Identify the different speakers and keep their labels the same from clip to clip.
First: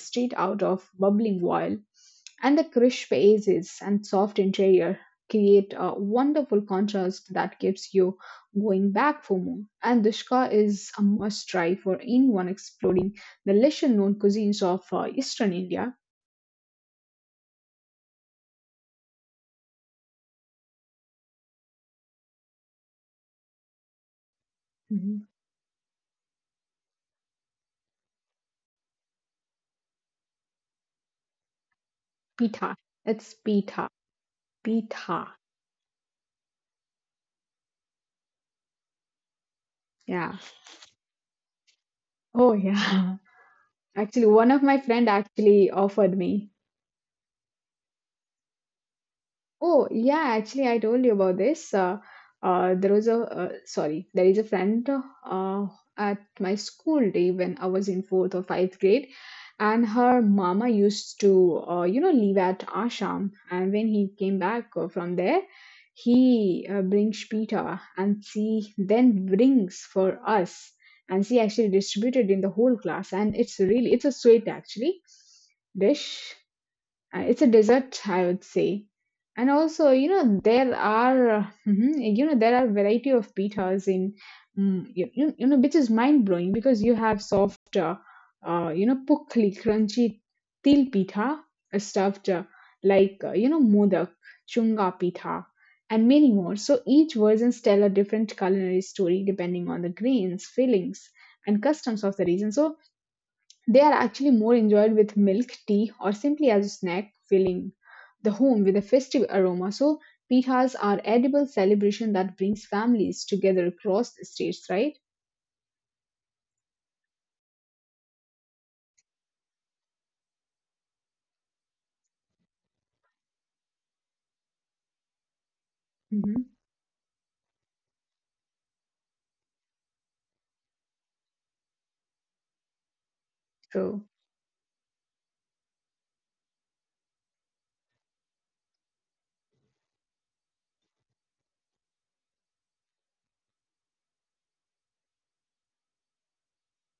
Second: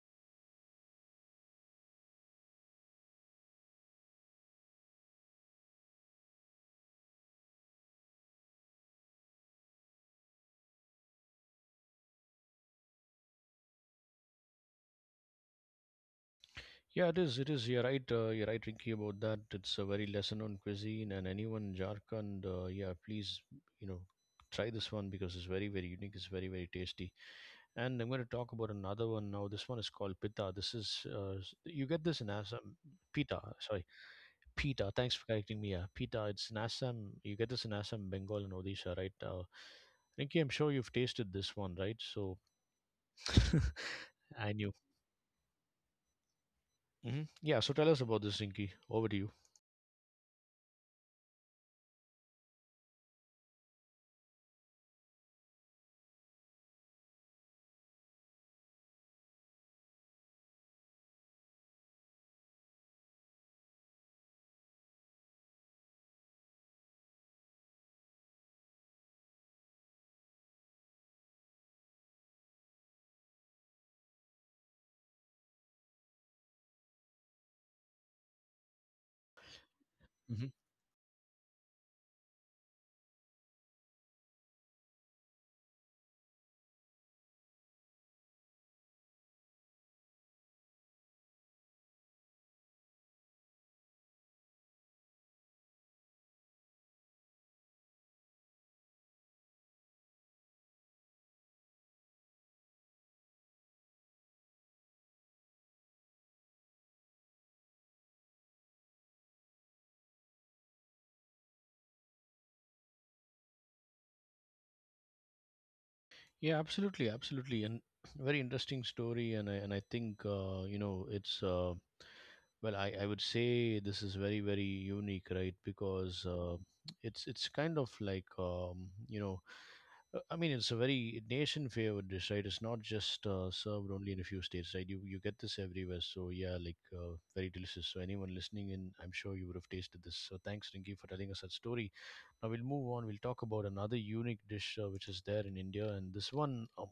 Speaker 1: straight out of bubbling oil, and the crisp edges and soft interior create a wonderful contrast that gives you going back for more, and dushka is a must try for anyone exploring the lesser known cuisines of Eastern India.
Speaker 2: Yeah, it is. It is. You're right. You're right, Ricky, about that. It's a very lesser-known cuisine, and anyone in Jharkhand, yeah, please, you know, try this one
Speaker 1: Mhm.
Speaker 2: because it's very, very unique. It's very, very tasty. And I'm going to talk about another one now. This one is called pita. This is you get this in Assam.
Speaker 1: Pita, it's
Speaker 2: Pita,
Speaker 1: pita,
Speaker 2: sorry, pita. Thanks for
Speaker 1: pita,
Speaker 2: correcting me. Yeah, pita. It's in Assam. You get this in Assam, Bengal, and Odisha, right?
Speaker 1: yeah.
Speaker 2: Rinki, I'm sure you've tasted this one, right? So
Speaker 1: Oh yeah. Actually, one
Speaker 2: I
Speaker 1: of
Speaker 2: knew.
Speaker 1: my friend actually offered me.
Speaker 2: Yeah. So tell us about this, Rinki. Over to you.
Speaker 1: Oh, yeah, actually, I told you about this. There was sorry, there is a friend at my school day when I was in fourth or fifth grade, and her mama used to, leave at Asham. And when he came back from there, he brings pita and she then brings for us. And she actually distributed in the whole class. And it's really, it's a sweet actually dish it's a dessert, I would say. And also, you know,
Speaker 2: hmm
Speaker 1: there are, you know, there are variety of pitas in, you know, which is mind blowing because you have soft, you know, pukli, crunchy til pita, stuffed you know, modak, chunga pita, and many more. So each versions tell a different culinary story depending on the grains, fillings, and customs of the region. So they are actually more enjoyed with milk, tea, or simply as a snack, filling the home with a festive aroma. So, pihas are edible celebration that brings families together across the states, right?
Speaker 2: Yeah, absolutely, absolutely, and very interesting story. And I think you know it's. Well, I would say this is very, very unique, right? Because
Speaker 1: Mm-hmm.
Speaker 2: it's kind of like you know, I mean, it's a very nation favored dish, right? It's not just served
Speaker 1: True.
Speaker 2: only in a few states, right? You get this everywhere, so yeah, like very delicious. So anyone listening in, I'm sure you would have tasted this. So thanks, Rinki, for telling us that story. Now we'll move on. We'll talk about another unique dish which is there in India, and this one. Um,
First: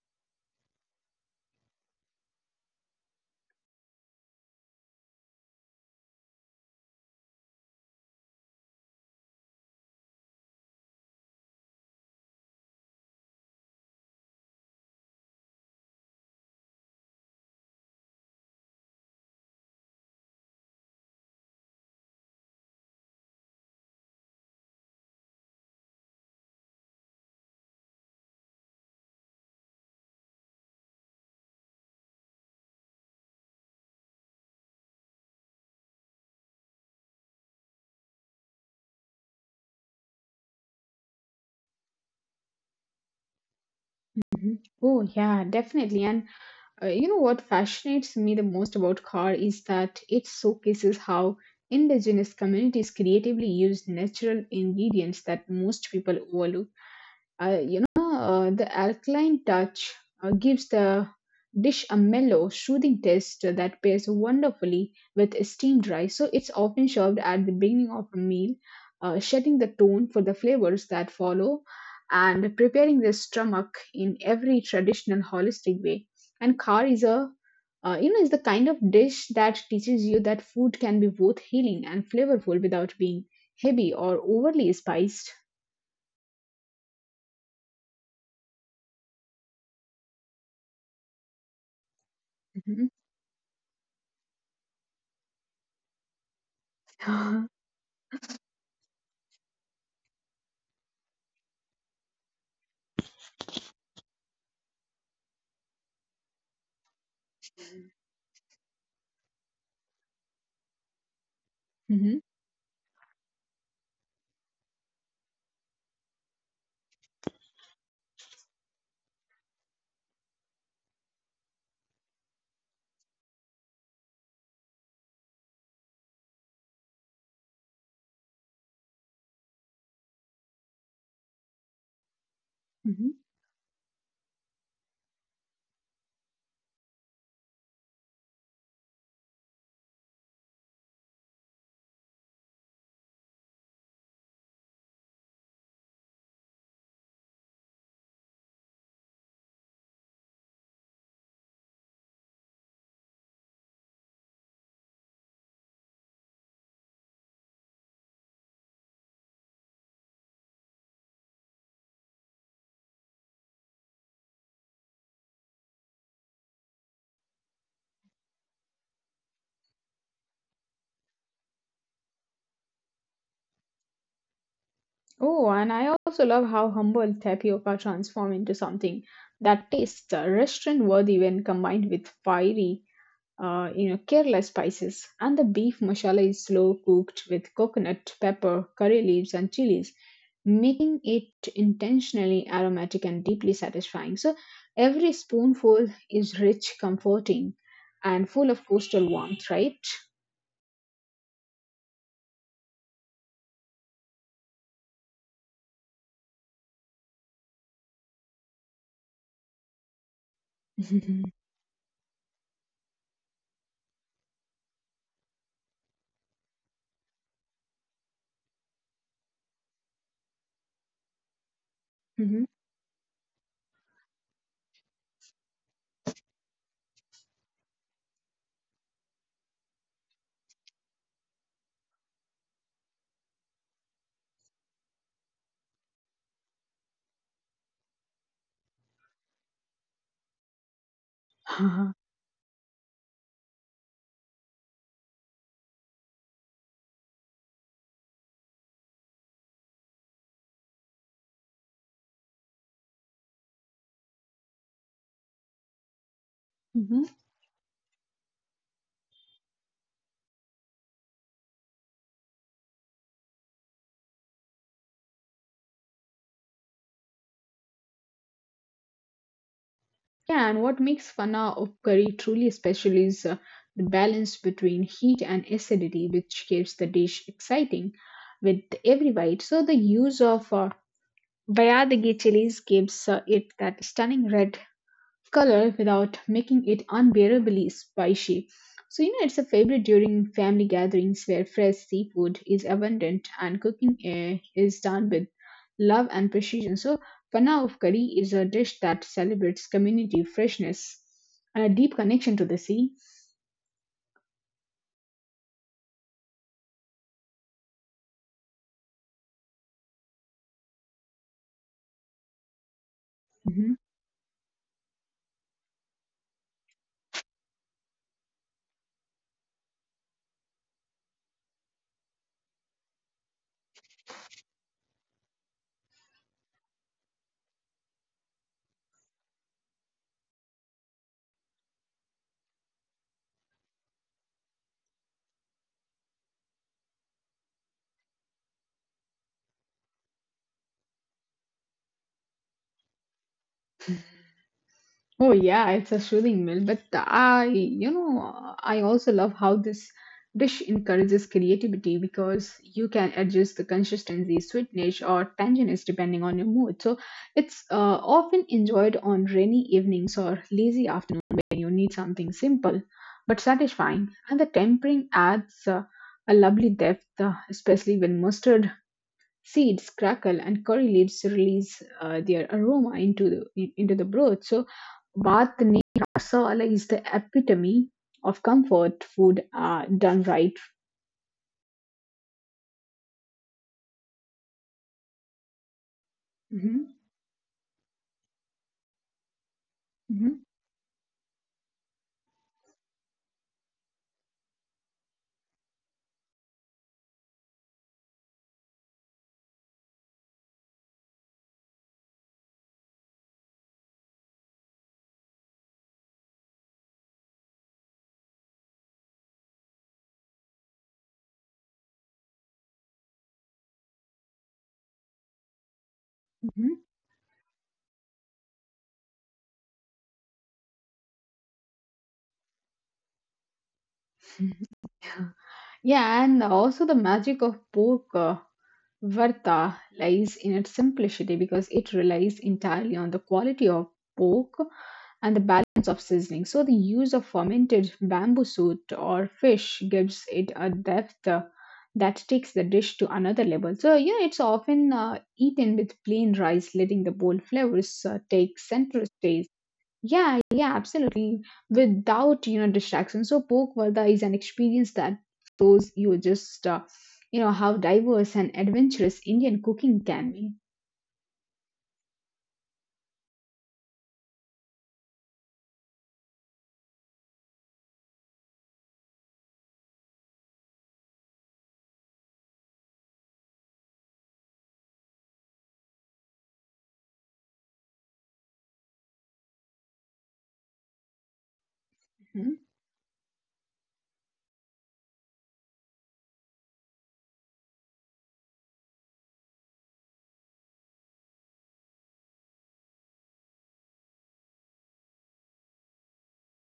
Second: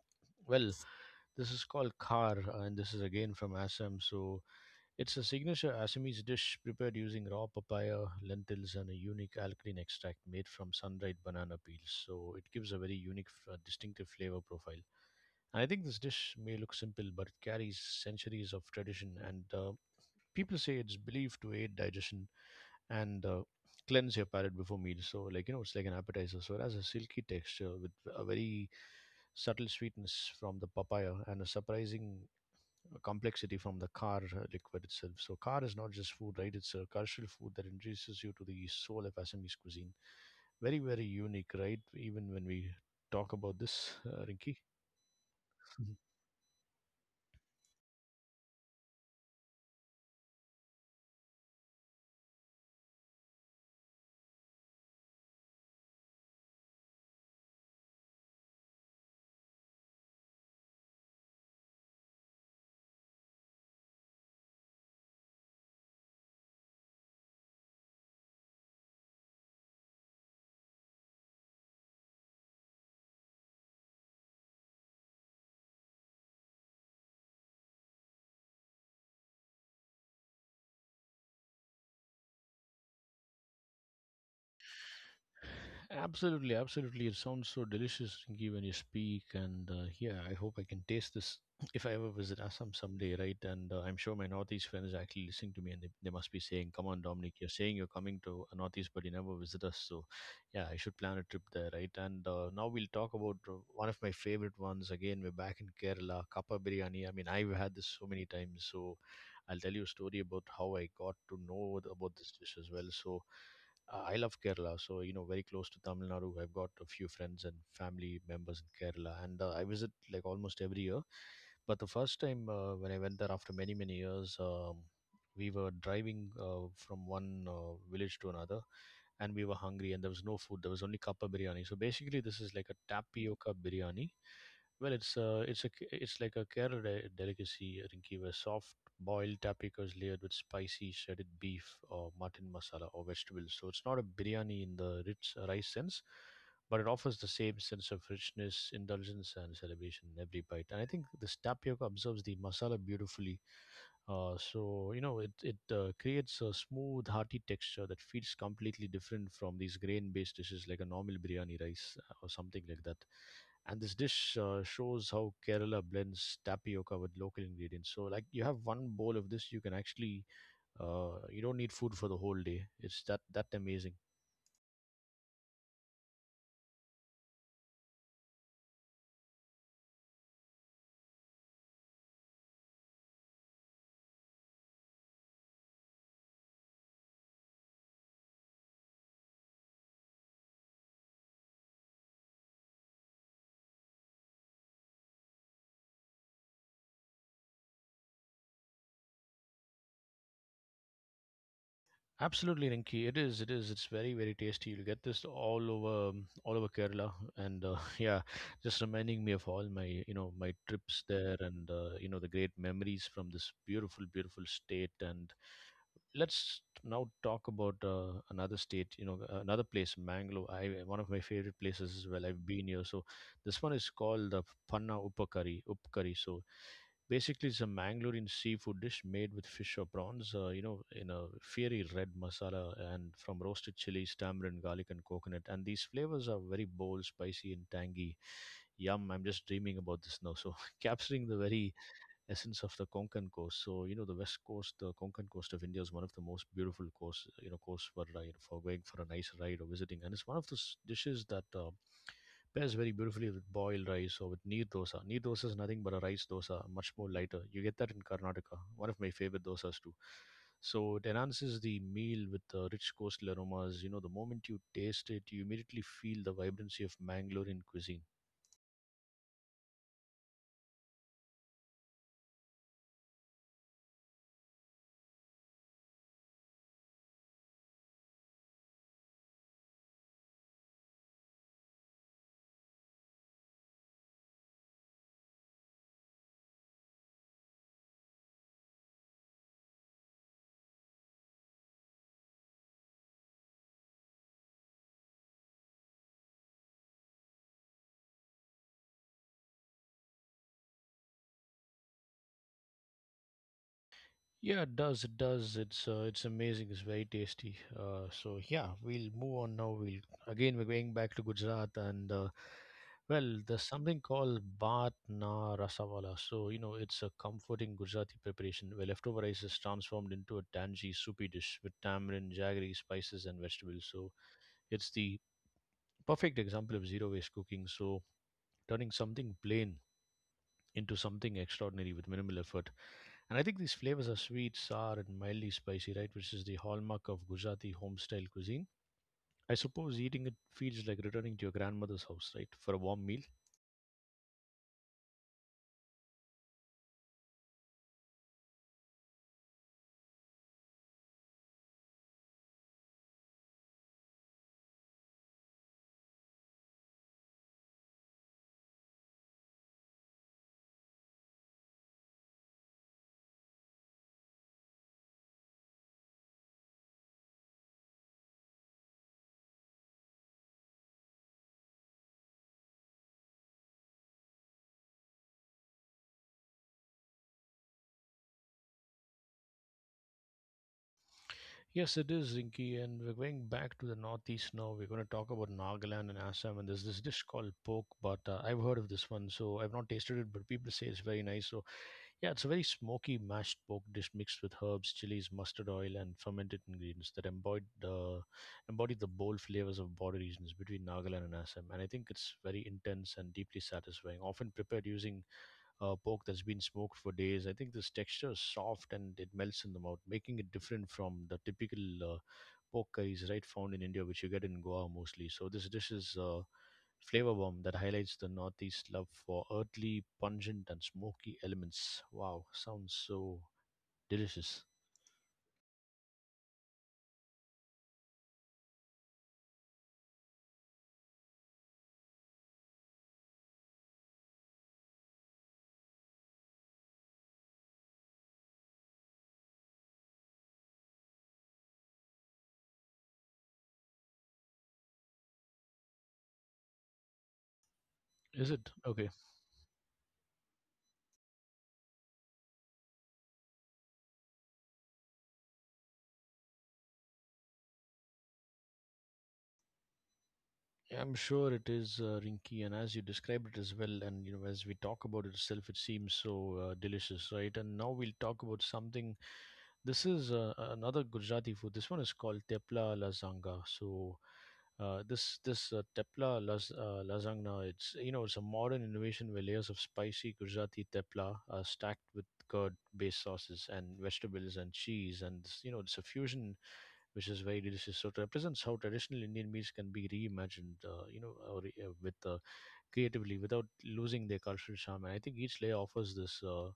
Speaker 2: well, this is called khar, and this is again from Assam. So, it's a signature Assamese dish prepared using raw papaya, lentils, and a unique alkaline extract made from sun-dried banana peels. So it gives a very unique, distinctive flavor profile. And I think this dish may look simple, but it carries centuries of tradition. And people say it's believed to aid digestion and cleanse your palate before meals. So, like, you know, it's like an appetizer. So, it has a silky texture with a very subtle sweetness from the papaya and a surprising complexity from the car liquid itself. So car is not just food, right? It's a cultural food that introduces you to the soul of Assamese cuisine. Very, very unique, right? Even when we talk about this, Rinki.
Speaker 1: Mhm. Oh, yeah, definitely. And you know what fascinates me the most about car is that it showcases how indigenous communities creatively use natural ingredients that most people overlook the alkaline touch gives the dish a mellow, soothing taste that pairs wonderfully with steamed rice. So it's often served at the beginning of a meal, setting the tone for the flavors that follow and preparing the stomach in every traditional holistic way. And khar is a you know, is the kind of dish that teaches you that food can be both healing and flavorful without being heavy or overly spiced.
Speaker 2: Absolutely, absolutely. It sounds so delicious, Rinki, when you speak. And yeah, I hope I can taste this if I ever visit Assam
Speaker 1: Mhm.
Speaker 2: someday, right? And I'm sure my Northeast friends are actually listening to me and they must be saying, come on, Dominic, you're saying you're coming to Northeast, but you never visit us. So yeah, I should plan a trip there, right? And now we'll talk about one of my favorite ones. Again, we're back in Kerala, Kappa Biryani. I mean, I've had this so many times. So I'll tell you a story about how I got to know about this dish as well. So, I love Kerala, so you know, very close to Tamil Nadu. I've got a few friends and family members in Kerala, and I visit like almost every year. But the first time when I went there after many many years, we were driving from one village to another, and we were hungry, and there was no food. There was only kappa biryani. So basically, this is like a
Speaker 1: Mhm.
Speaker 2: tapioca biryani. Well, it's like a Kerala delicacy, Rinki, where soft boiled tapikas layered with spicy shredded beef or mutton masala or vegetables. So it's not a biryani in the rich rice sense, but it offers the same sense of richness, indulgence, and celebration in every bite. And I think this tapioca absorbs the masala beautifully, so you know it creates a smooth, hearty texture that feels completely different from these grain-based dishes like a normal biryani rice or something like that. And this dish shows how Kerala blends tapioca with local ingredients. So like you have one bowl of this, you can actually you don't need food for the whole day. It's that amazing.
Speaker 1: Oh, and I also love how humble tapioca transforms into something that tastes restaurant-worthy when combined with fiery, you know, Kerala spices. And the beef masala is slow cooked with coconut, pepper, curry leaves, and chilies, making it intentionally aromatic and deeply satisfying. So every spoonful is rich, comforting, and full of coastal warmth, right?
Speaker 2: Absolutely, Rinki. It is. It is. It's very, very tasty. You'll get this all over Kerala, and yeah, just reminding me of all my, you know, my trips there, and you know, the great memories from this beautiful, beautiful state. And let's now talk about another state. You know, another place, Mangalore. I One of my favorite places as well. I've
Speaker 1: Mhm.
Speaker 2: been here. So this one is called the Panna Upakari. Upkari. So basically, it's a Mangalorean seafood dish made with fish or prawns, you know, in a fiery red masala and from roasted chilies, tamarind, garlic, and coconut. And these flavors are very bold, spicy, and tangy. Yum, I'm just dreaming about this now. So, capturing the very essence of the Konkan coast. So, you know, the west coast, the Konkan coast of India is one of the most beautiful coasts, you know, coasts for, you know, for going for a nice ride or visiting. And it's one of those dishes that pairs very beautifully with boiled rice or with neer dosa. Neer dosa is nothing but a rice dosa, much more
Speaker 1: Mhm.
Speaker 2: lighter. You get that in Karnataka, one of my favorite dosas too. So it enhances the meal with the rich coastal aromas. You know, the moment you taste it, you immediately feel the vibrancy of Mangalorean cuisine.
Speaker 1: Yeah, and what makes fana of curry truly special is the balance between heat and acidity, which keeps the dish exciting with every bite. So, the use of Bayadagi chilies gives it that stunning red color without making it unbearably spicy. So, you know, it's a favorite during family gatherings where fresh seafood is abundant and cooking is done with love and precision. So, pana of curry is a dish that celebrates community freshness and a deep connection to the sea.
Speaker 2: Yeah, it does. It does. It's amazing. It's very tasty. So yeah, we'll move on now. We'll again we're going back to Gujarat and well, there's
Speaker 1: Mm-hmm.
Speaker 2: something called baat Na Rasawala. So you know, it's a comforting Gujarati preparation where leftover rice is transformed into a tangy soupy dish with tamarind, jaggery, spices, and vegetables. So it's the perfect example of zero waste cooking. So turning something plain into something extraordinary with minimal effort. And I think these flavors are sweet, sour, and mildly spicy, right? Which is the hallmark of Gujarati home style cuisine. I suppose eating it feels like returning to your grandmother's house, right? For a warm meal.
Speaker 1: Oh yeah, it's a soothing meal, but I, you know, I also love how this dish encourages creativity because you can adjust the consistency, sweetness, or tanginess depending on your mood. So it's often enjoyed on rainy evenings or lazy afternoon when you need something simple but satisfying. And the tempering adds a lovely depth, especially when mustard seeds crackle and curry leaves release their aroma into the broth. So Bath near Uppsala is the epitome of comfort food done right.
Speaker 2: Yes, it is, Rinky, and we're going back to the northeast now. We're going to talk about Nagaland and Assam, and there's this
Speaker 1: Mhm,
Speaker 2: dish called poke, but I've heard of this one, so I've not tasted it, but
Speaker 1: mhm,
Speaker 2: people say it's very nice. So yeah, it's a very smoky mashed pork dish mixed with herbs, chilies, mustard oil, and fermented ingredients that embody the bold flavors of border regions between Nagaland and Assam. And I think it's very intense and deeply satisfying, often prepared using pork that's been smoked for days. I think this texture is soft and it melts in the mouth, making it different from the typical uh, pork curries right found in India, which you get in Goa mostly. So this dish is a flavor bomb that highlights the Northeast love for earthly, pungent, and smoky elements. Wow, sounds so delicious.
Speaker 1: mhm. Yeah, and also the magic of pork. Varta lies in its simplicity because it relies entirely on the quality of pork and the balance of seasoning. So, the use of fermented bamboo suet or fish gives it a depth that takes the dish to another level. So, yeah, it's often eaten with plain rice, letting the bold flavors
Speaker 2: Is it?
Speaker 1: take
Speaker 2: Okay,
Speaker 1: center stage. Yeah, yeah, absolutely. Without, you know, distraction. So Poke Varda is an experience that shows you just, you know, how diverse and adventurous Indian cooking can be.
Speaker 2: yeah, I'm sure it is, Rinky, and as you described it as well, and you know, as we talk about it itself, it seems so delicious, right? And now we'll talk about something. This is another Gujarati food. This one is called tepla lasanga. So, lasagna, it's you know, it's a modern innovation where layers of spicy Gujarati tepla are stacked with
Speaker 1: Mhm.
Speaker 2: curd-based sauces and vegetables and cheese, and you know, it's a fusion which is very delicious. So it represents how traditional Indian meals can be reimagined, with creatively without losing their cultural charm. And I think each layer offers this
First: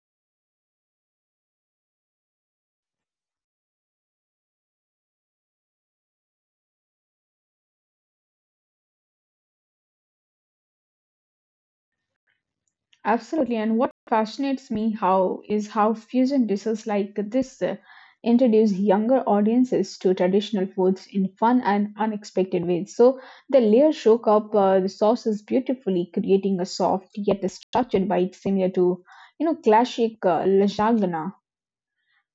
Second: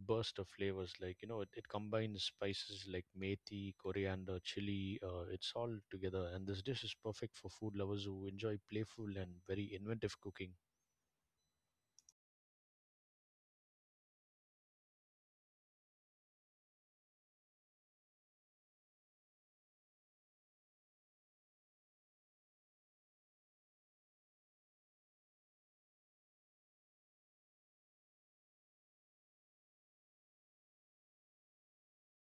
Speaker 2: burst of flavors. Like you know, it combines spices like methi, coriander, chili. It's all together, and this dish is perfect for food lovers who enjoy playful and very inventive cooking.
Speaker 1: Absolutely. And what fascinates me how is how fusion dishes like this introduce younger audiences to traditional foods in fun and unexpected ways. So the layers soak up the sauces beautifully, creating a soft yet a structured bite similar to you know classic lasagna,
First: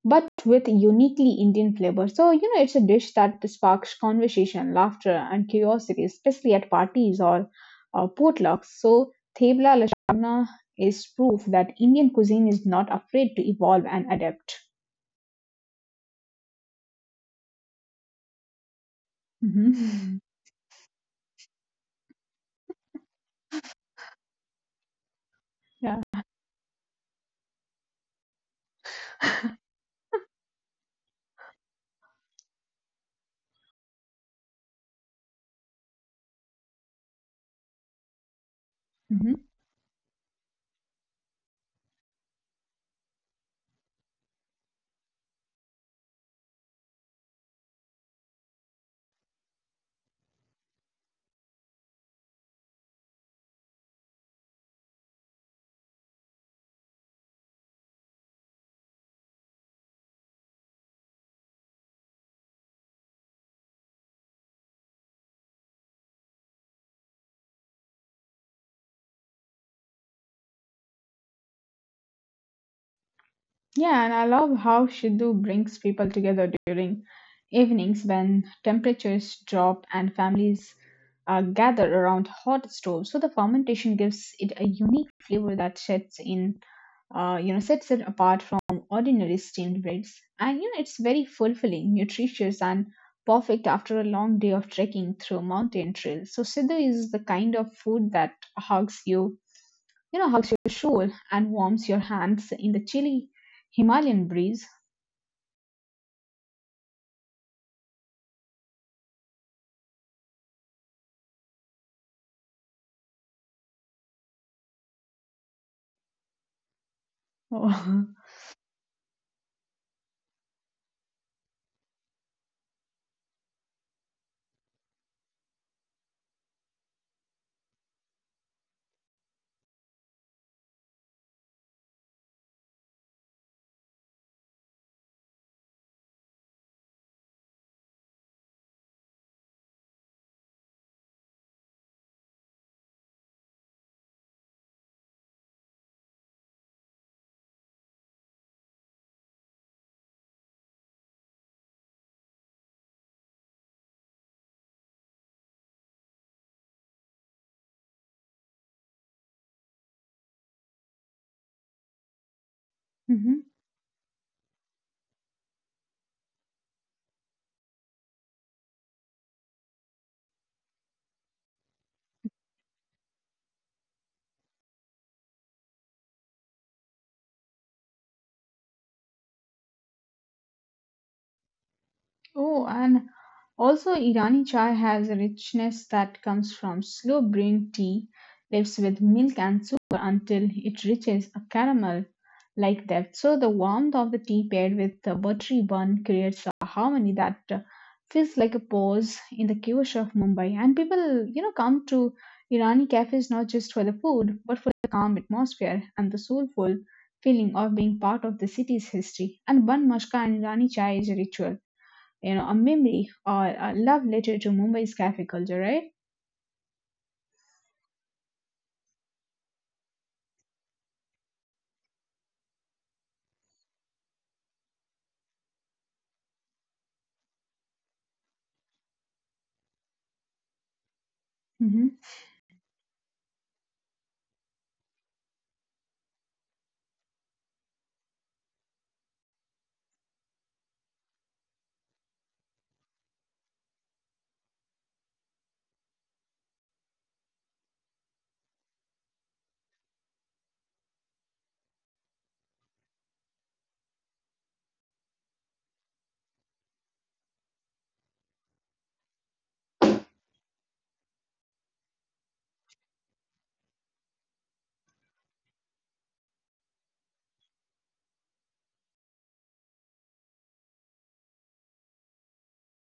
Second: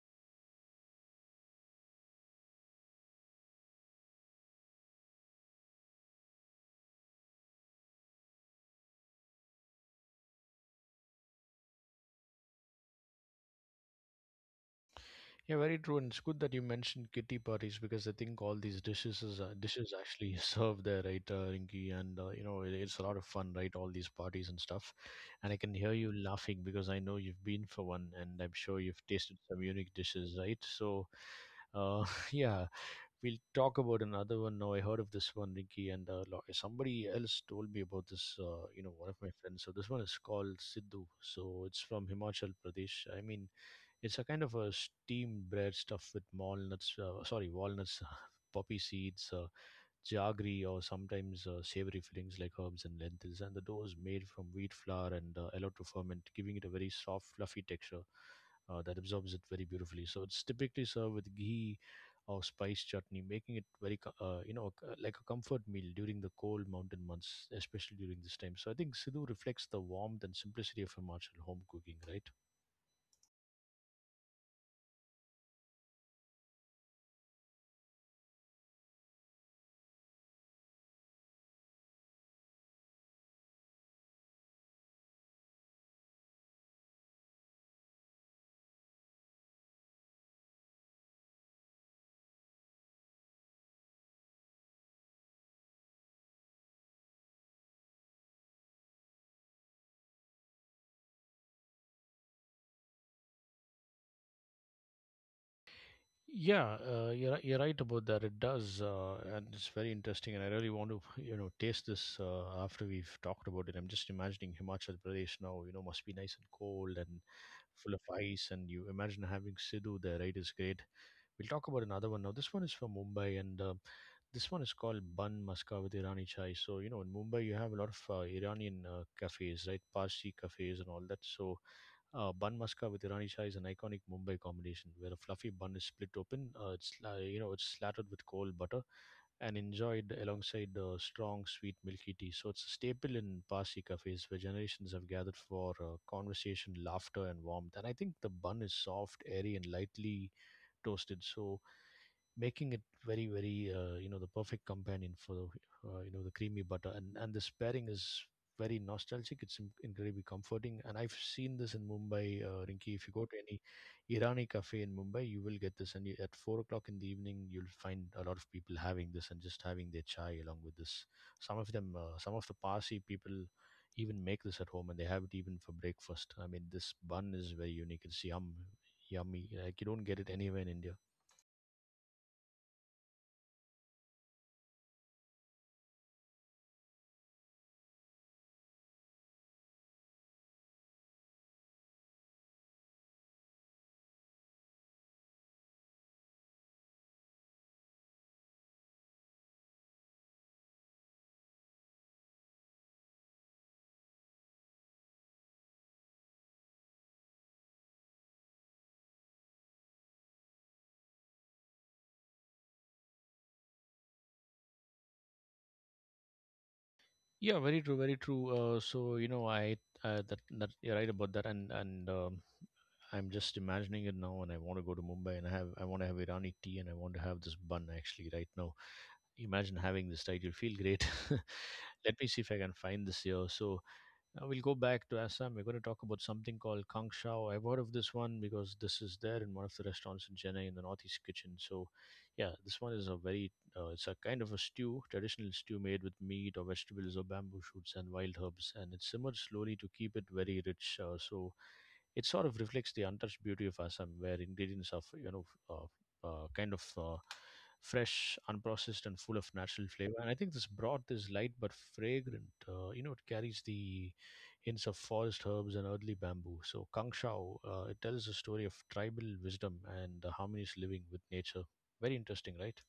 Speaker 1: but with uniquely Indian flavor. So, you know, it's a dish that sparks conversation, laughter, and curiosity, especially at parties or potlucks. So, Thebla Lasagna is proof that Indian cuisine is not afraid to evolve and adapt.
Speaker 2: Yeah, very true. And it's good that you mentioned kitty parties because I think all these dishes
Speaker 1: Mhm.
Speaker 2: actually served there, right, Rinky? And you know, it's a lot of fun, right? All these parties and stuff. And I can hear
Speaker 1: yeah.
Speaker 2: you laughing because I know you've been for one, and I'm sure you've tasted some unique dishes, right? So, uh, yeah, we'll talk about another one now. I heard of this one, Rinky, and somebody else told me about this. You know, one of my
Speaker 1: Mhm.
Speaker 2: friends. So this one is called Sidhu. So it's from Himachal Pradesh. I mean it's a kind of a steamed bread stuffed with walnuts, walnuts, poppy seeds, jaggery, or sometimes savory fillings like herbs and lentils. And the dough is made from wheat flour and allowed to ferment, giving it a very soft, fluffy texture that absorbs it very beautifully. So it's typically served with ghee or spice chutney, making it very, like a comfort meal during the cold mountain months, especially during this time. So I think Sidhu reflects the warmth and simplicity of her martial home cooking, right?
Speaker 1: Yeah, and I love how Shiddu brings people together during evenings when temperatures drop and families gather around hot stoves. So the fermentation gives it a unique flavor that sets in, you know, sets it apart from ordinary steamed breads. And you know, it's very fulfilling, nutritious, and perfect after a long day of trekking through mountain trails. So Siddhu is the kind of food that hugs you you know, hugs your shoul and warms your hands in the chilly Himalayan breeze.
Speaker 2: Yeah, you're right about that. It does, and it's very interesting. And I really want to, you know, taste this after we've talked about it. I'm just imagining Himachal Pradesh now. You know, must be nice and cold and full of ice. And you imagine having Sidhu there, right? Is great. We'll talk about another one now. This one is from Mumbai, and this one is called Bun Maska with Irani chai. So you know, in Mumbai, you have a lot of Iranian cafes, right? Parsi cafes and all that. So bun maska with Irani Shah is an iconic Mumbai combination where a fluffy bun is split open. You know, it's slathered with cold butter and enjoyed alongside strong, sweet, milky tea. So it's a staple in Parsi cafes where generations have gathered for conversation, laughter, and warmth. And I think the bun is soft, airy, and lightly toasted. So making it very very you know the perfect companion for you know the creamy butter, and this pairing is very nostalgic. It's incredibly comforting, and I've seen this in Mumbai. Rinki, if you go to
Speaker 1: Mhm.
Speaker 2: any Irani cafe in Mumbai you will get this, and you, at 4 o'clock in the evening you'll find a lot of people having this and just having their chai along with this. Some of them, some of the Parsi people even make this at home and they have it even for breakfast. I mean this bun is very unique. It's yummy. Like, you don't get it anywhere in India.
Speaker 1: Oh, and also Irani chai has a richness that comes from slow brewing tea leaves with milk and sugar until it reaches a caramel like depth. So the warmth of the tea paired with the buttery bun creates a harmony that feels like a pause in the chaos of Mumbai. And people, you know, come to Irani cafes not just for the food, but for the calm atmosphere and the soulful feeling of being part of the city's history. And bun mashka and Irani chai is a ritual you know, a memory or a love letter to Mumbai's cafe culture, right?
Speaker 2: Yeah, very true, very true. So you know, I that that you're right about that, and I'm just imagining it now, and I want to go to Mumbai, and I want to have Irani tea, and I want to have this bun actually right now. Imagine having this, right? You'll feel great.
Speaker 1: hmm
Speaker 2: Let me see if I can find this here. So now we'll go back to Assam. We're going to talk about something called Kangshao. I've heard of this one because this is there in one of the restaurants in Chennai in the Northeast Kitchen. So, yeah, this one is a very, it's a kind of a stew, traditional stew made with meat or vegetables or bamboo shoots and wild herbs, and it simmers slowly to keep it very rich. It sort of reflects the untouched beauty of Assam, where ingredients of uh, uh, kind of uh, fresh, unprocessed, and full of natural flavor. And I think this broth is light but fragrant. You know, it carries the hints of forest herbs and earthly bamboo. So Kangshao, it tells a story of tribal wisdom and the harmonious living with nature. Very interesting, right?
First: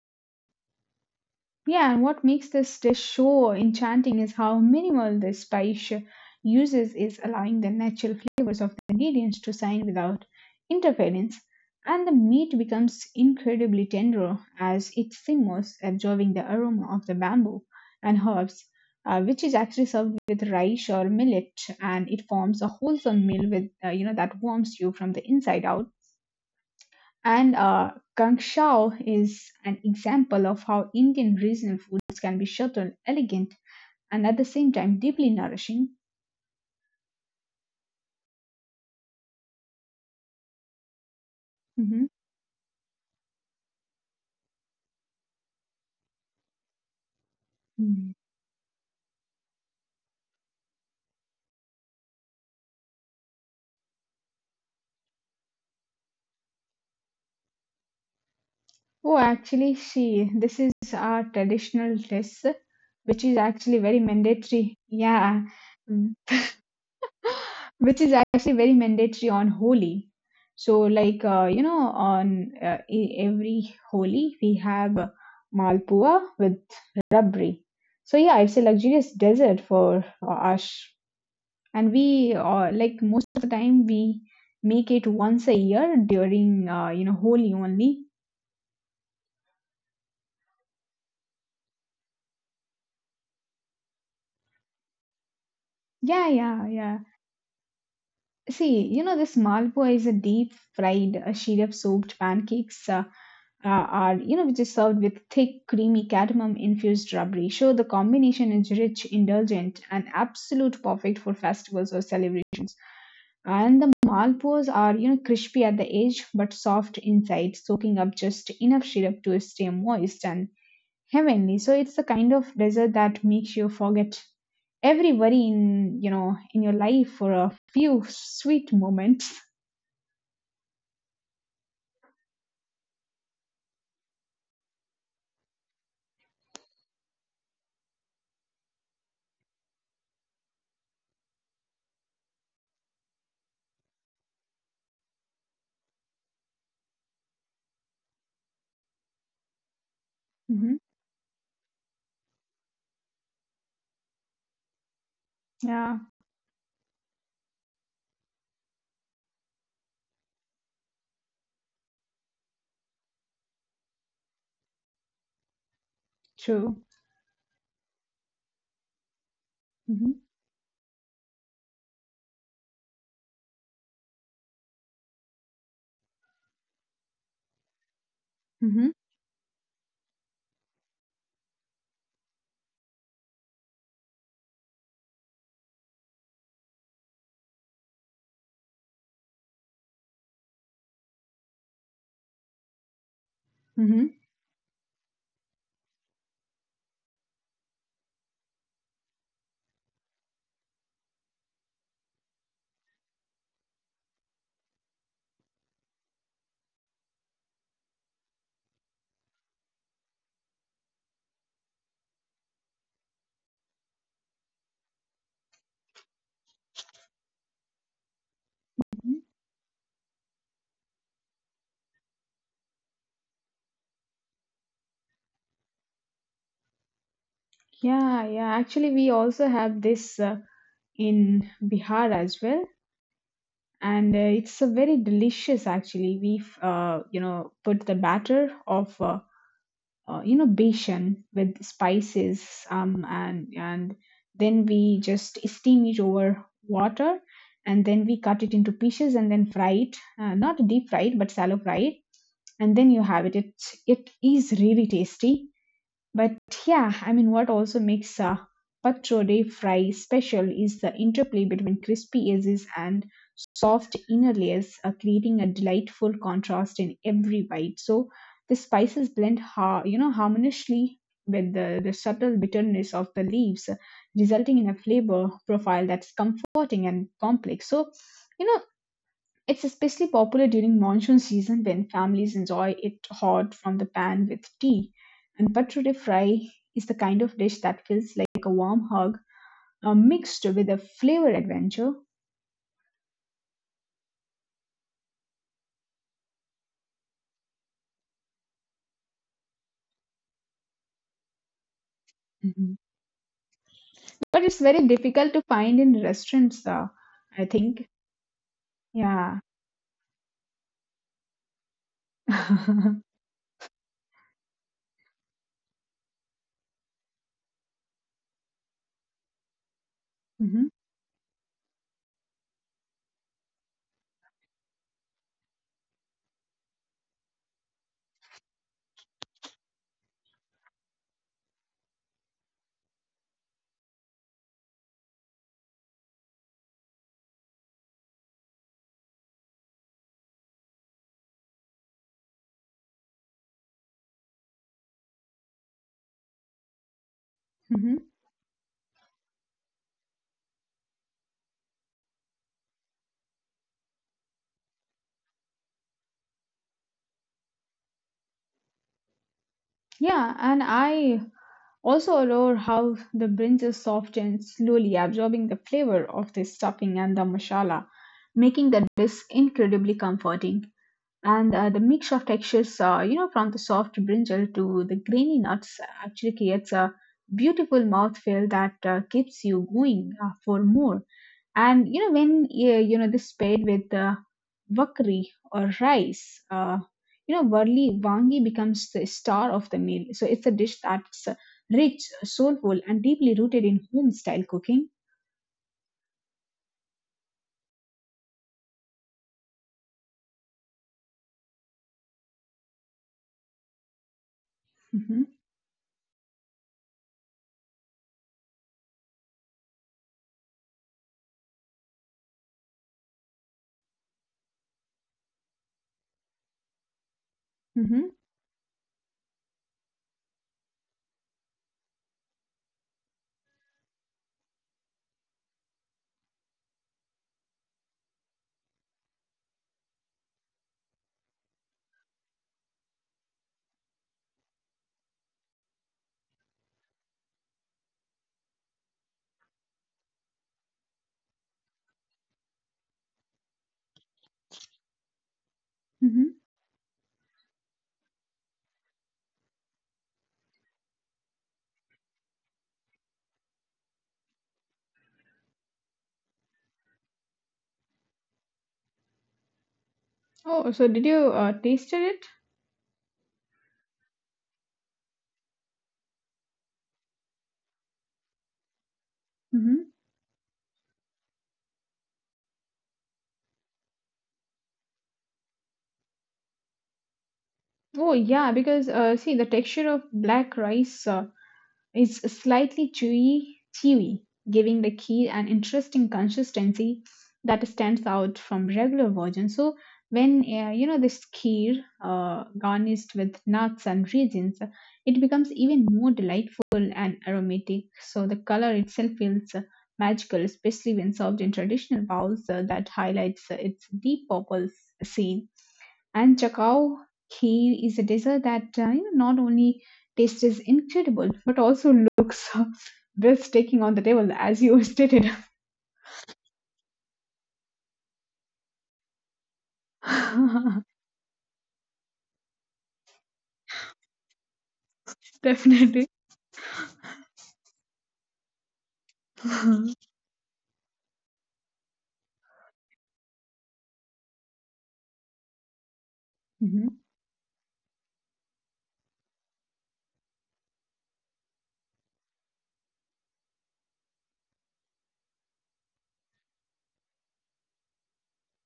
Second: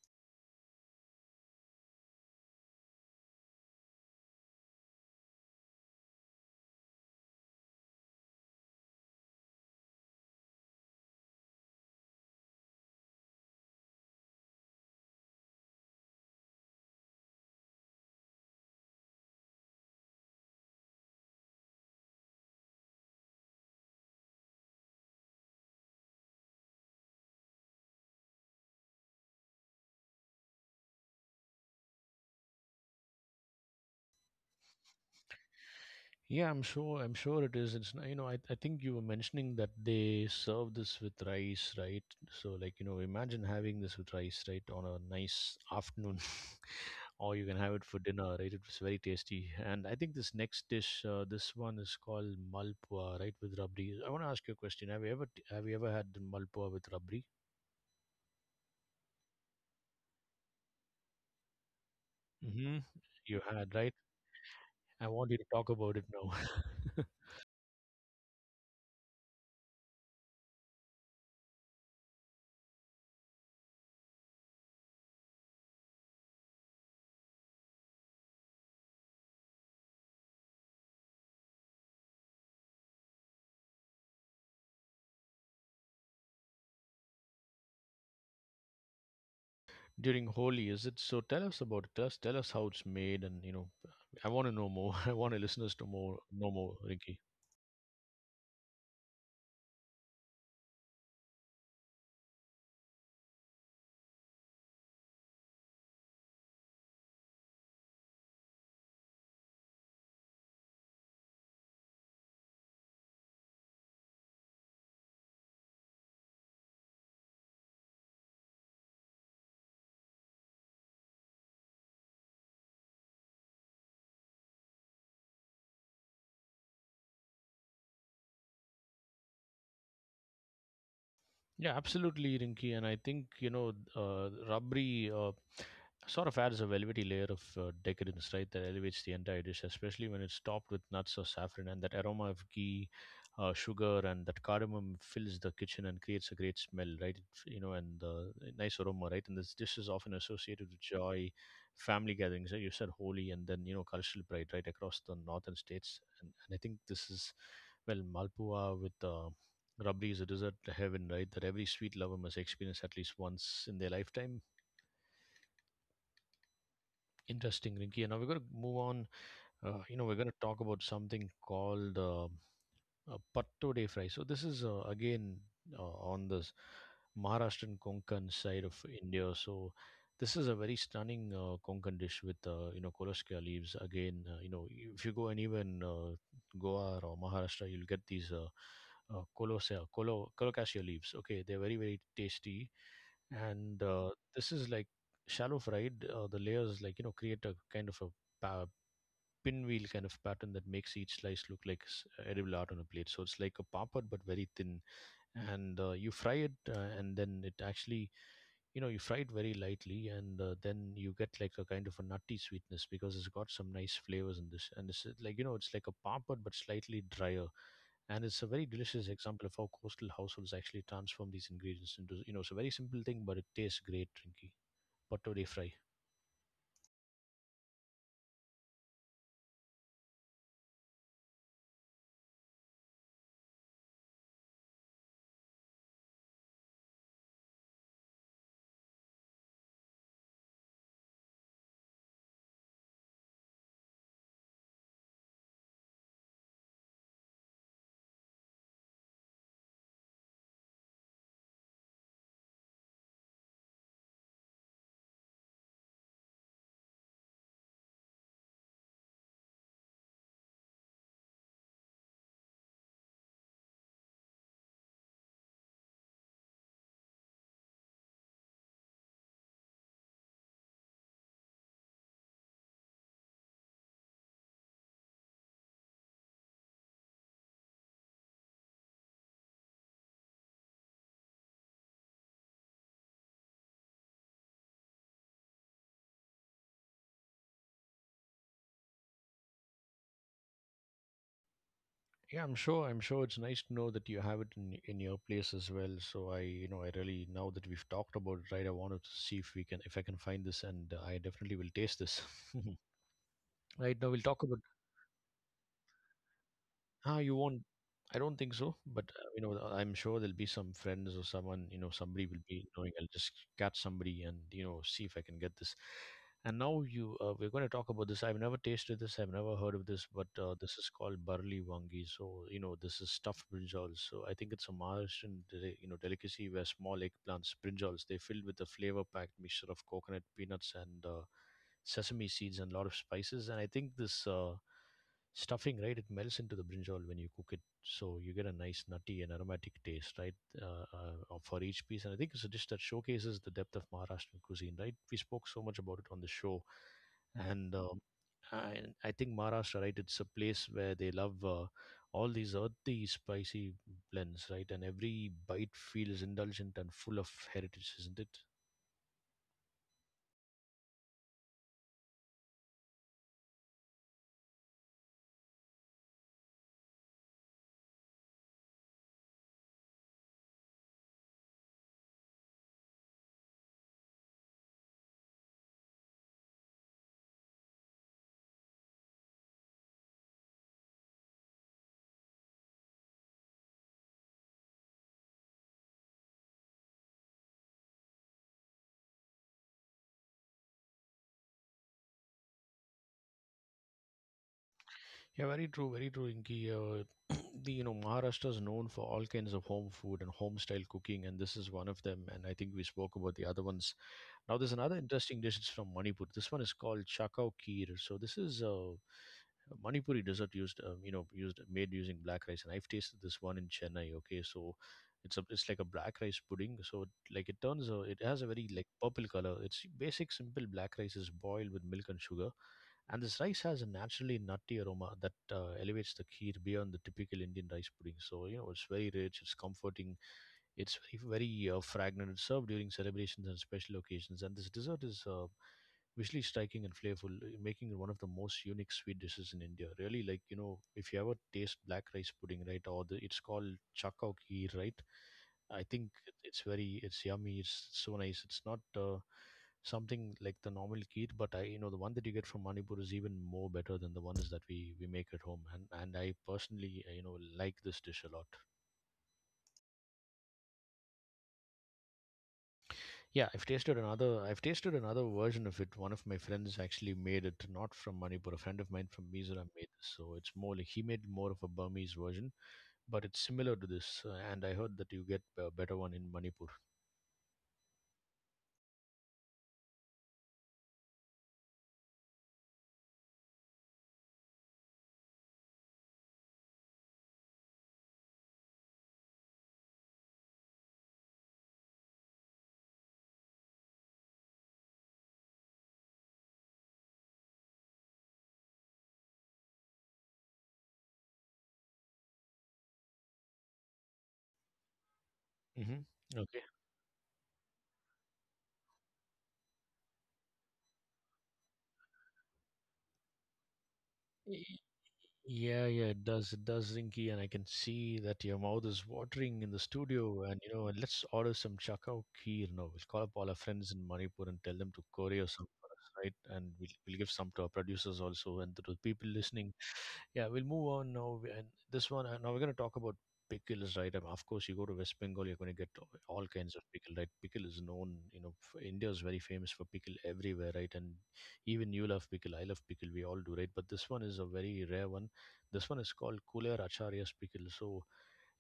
Speaker 1: Yeah, and what makes this dish so enchanting is how minimal the spice uses is allowing the natural flavors of the ingredients to shine without interference. And the meat becomes incredibly tender as it simmers, absorbing the aroma of the bamboo and herbs, which is actually served with rice or millet, and it forms a wholesome meal with you know that warms you from the inside out. And Guangzhou is an example of how Indian regional foods can be subtle, elegant, and at the same time deeply nourishing.
Speaker 2: Yeah, I'm sure. I'm sure it is. You know, I think you were mentioning that they serve this with rice, right?
Speaker 1: Mhm.
Speaker 2: So like you know, imagine having this with rice, right, on a nice afternoon, or you can have it for
Speaker 1: Mm.
Speaker 2: dinner, right? It's very tasty. And I think this next dish, this one is called malpua, right, with rabri. I want to ask you a question. Have you ever had the malpua with rabri?
Speaker 1: Oh, actually, she, this is our traditional dress,
Speaker 2: Mm-hmm.
Speaker 1: which is
Speaker 2: You
Speaker 1: actually
Speaker 2: had,
Speaker 1: very
Speaker 2: right?
Speaker 1: mandatory.
Speaker 2: I
Speaker 1: Yeah.
Speaker 2: want you to talk about
Speaker 1: Mm.
Speaker 2: it now.
Speaker 1: Which is actually very mandatory on Holi. So, like, you know, on every Holi, we have Malpua with Rabri. So yeah, it's a luxurious desert for us, and we like most of the time we make it once a year during you know Holi only.
Speaker 2: During Holi, is it? So tell us about it. Tell us how it's made, and you know, I want to know more. I want our listeners to more
Speaker 1: Yeah,
Speaker 2: know
Speaker 1: yeah,
Speaker 2: more,
Speaker 1: yeah.
Speaker 2: Rinky.
Speaker 1: See, you know, this malpua is a deep fried, syrup soaked pancakes. Uh, are you know which is served with thick creamy cardamom infused rubbery so the combination is rich indulgent and absolute perfect for festivals or celebrations and the malpuas are you know crispy at the edge but soft inside soaking up just enough syrup to stay moist and Heavenly. So it's the kind of desert that makes you forget every worry in you know in your life for a few sweet moments.
Speaker 2: Yeah, absolutely, Rinky. And I think, you know, Rabri sort of adds a velvety layer of decadence, right, that elevates the entire dish, especially when it's topped with nuts or saffron. And that aroma of ghee, sugar, and that cardamom fills the kitchen and creates a great smell, right? It- You know, and a nice aroma, right? And this dish is often associated
Speaker 1: hmm
Speaker 2: with joy, family gatherings, like you said, holy, and then, you know, cultural pride, right, across the northern
Speaker 1: Yeah,
Speaker 2: states. And I think this is, well, Malpua with Rabri is a dessert heaven, right? That every sweet lover must experience at least once in their lifetime.
Speaker 1: true.
Speaker 2: Interesting, Rinky. And now we're going to move on. You know,
Speaker 1: hmm
Speaker 2: we're going to talk about something called pattode fry. So this is again uh, on this Maharashtrian Konkan side of
Speaker 1: hmm
Speaker 2: India. So this is a very stunning Konkan dish with you know koloska leaves. Again, you know if you go anywhere in Goa or Maharashtra, you'll get these kolosia, kolo, colocasia leaves. Okay, they're very very tasty, and
Speaker 1: hmm
Speaker 2: this is like shallow fried. The layers like you know create a kind of a pa pinwheel kind of pattern that makes each slice look like edible art on a plate. So it's like a papad but very thin, and you fry it, and then it actually, you know, you fry it very lightly, and then you get like a kind of a nutty sweetness because it's got some nice flavors in this, and it's like you know, it's like a papad but slightly drier. And it's a very delicious example of how coastal households actually transform these ingredients into, you know, it's a very simple thing, but it tastes great, Rinky. Potato fry.
Speaker 1: yeah, yeah. Actually, we also have this in Bihar as well, and it's a very delicious. Actually, we've you know put the batter of you know besan with spices and then we just steam it over water and then we cut it into pieces and then fry it not deep fried but shallow fry it and then you have it is really tasty but yeah, I mean, what also makes a patchode fry special is the interplay between crispy edges and soft inner layers, creating a delightful contrast in every bite. So the spices blend, you know, harmoniously with the subtle bitterness of the leaves, resulting in a flavor profile that's comforting and complex. So, you know, it's especially popular during monsoon season when families enjoy it hot from the pan with tea. And patrode fry is the kind of dish that feels like a warm hug mixed with a flavor adventure.
Speaker 2: Yeah, I'm sure. I'm sure it's nice to know that you have it in your place as well. So I, you know, I really now that we've talked about it, right, I wanted to see if we can, if I can find this, and I definitely will taste this.
Speaker 1: Mhm.
Speaker 2: Right now, we'll
Speaker 1: But
Speaker 2: talk
Speaker 1: it's
Speaker 2: about.
Speaker 1: very difficult to find in restaurants,
Speaker 2: Ah,
Speaker 1: I
Speaker 2: you won't.
Speaker 1: think.
Speaker 2: I don't think so, but
Speaker 1: Yeah.
Speaker 2: you know, I'm sure there'll be some friends or someone, you know, somebody will be knowing. I'll just catch somebody and you know see if I can get this. And now you, we're going to talk about this. I've never tasted this. I've never heard of this, but
Speaker 1: Mhm,
Speaker 2: this is called barley wangi. So you know, this is stuffed brinjals. So I think it's a Maharashtrian, you know, delicacy where small eggplants, brinjals, they're filled with a flavor-packed mixture of coconut, peanuts, and sesame seeds and a lot of spices. And I think this. Stuffing, right? It melts into the brinjal when you cook it, so you get a nice nutty and aromatic taste, right? For each piece, and I think it's a dish that showcases the depth of Maharashtrian cuisine, right? We spoke so much about it on the show, and
Speaker 1: mhm.
Speaker 2: um, I, I think Maharashtra, right? It's a place where they love all these earthy, spicy blends, right? And every bite feels indulgent and full of heritage, isn't it?
Speaker 1: Yeah, and I also adore how the brinjal softens, slowly absorbing the flavor of the stuffing and the masala, making the dish incredibly comforting. And The mix of textures, from the soft brinjal to the grainy nuts, actually creates a beautiful mouthfeel that keeps you going for more. And when this paired with vakri or rice, barley wangi becomes the star of the meal. So it's a dish that's rich, soulful, and deeply rooted in home style cooking.
Speaker 2: Yeah, very true, Inky. The you know Maharashtra is known for all kinds of home food and home style cooking, and this is one of them. And I think we spoke about the other ones. Now, there's another
Speaker 1: hmm
Speaker 2: interesting dish. It's from Manipur. This one is called chakao kheer. So this is a Manipuri dessert used, you know, used made using black rice. And I've tasted this one in Chennai. Okay, so it's like a black rice pudding. So like it turns, a
Speaker 1: hmm
Speaker 2: it has a very like purple color. It's basic simple black rice is boiled with milk and sugar, and this rice has a naturally nutty aroma that elevates the kheer beyond the typical Indian rice pudding. So, it's very rich, it's comforting, it's very very fragrant. It's served during celebrations and special occasions, and this dessert is visually striking and flavorful, making it one of the most unique sweet dishes in India. Really, like if you ever taste black rice pudding, right, or it's called chakao kheer, right? I think
Speaker 1: hmm
Speaker 2: it's yummy. It's so nice. It's not something like the normal kheer, but the one that you get from Manipur is even more better than the ones that we make at home. And I personally, like this dish a lot.
Speaker 1: Oh, so did you tasted it?
Speaker 2: Yeah, I've tasted another version of it. One of my friends actually made it, not from Manipur. A friend of mine from Mizoram
Speaker 1: hmm
Speaker 2: made this, so it's more. Like, he made more of a Burmese version, but it's similar to this. And I heard that you get a better one in Manipur.
Speaker 1: Oh yeah, because see the texture of black rice. It's slightly chewy, giving the kheer an interesting consistency that stands out from regular version. So when this kheer garnished with nuts and raisins, it becomes even more delightful and aromatic. So the color itself feels magical, especially when served in traditional bowls that highlights its deep purple scene.
Speaker 2: Hmm.
Speaker 1: And
Speaker 2: Okay.
Speaker 1: Chakao Kheer is a dessert that not only taste is incredible but also looks breathtaking on the table, as
Speaker 2: Y-
Speaker 1: you stated.
Speaker 2: Yeah, yeah, it does. It does, Rinky, and I can see that your mouth is watering in the studio. And let's order some chakao kheer now. We'll call up all our friends in Manipur and tell them to courier some for
Speaker 1: Definitely.
Speaker 2: us, right? And we'll give some to our producers also and to the people listening. Yeah, we'll move on now. And this one, now we're going to talk about pickles, right? Of course, you go to West Bengal, you're going to get all kinds of
Speaker 1: hmm
Speaker 2: pickle, right? Pickle is known. India is very famous for pickle everywhere, right? And even you love pickle, I love pickle, we all do, right? But this one is a very rare one. This one is called Kuler Acharya's pickle. So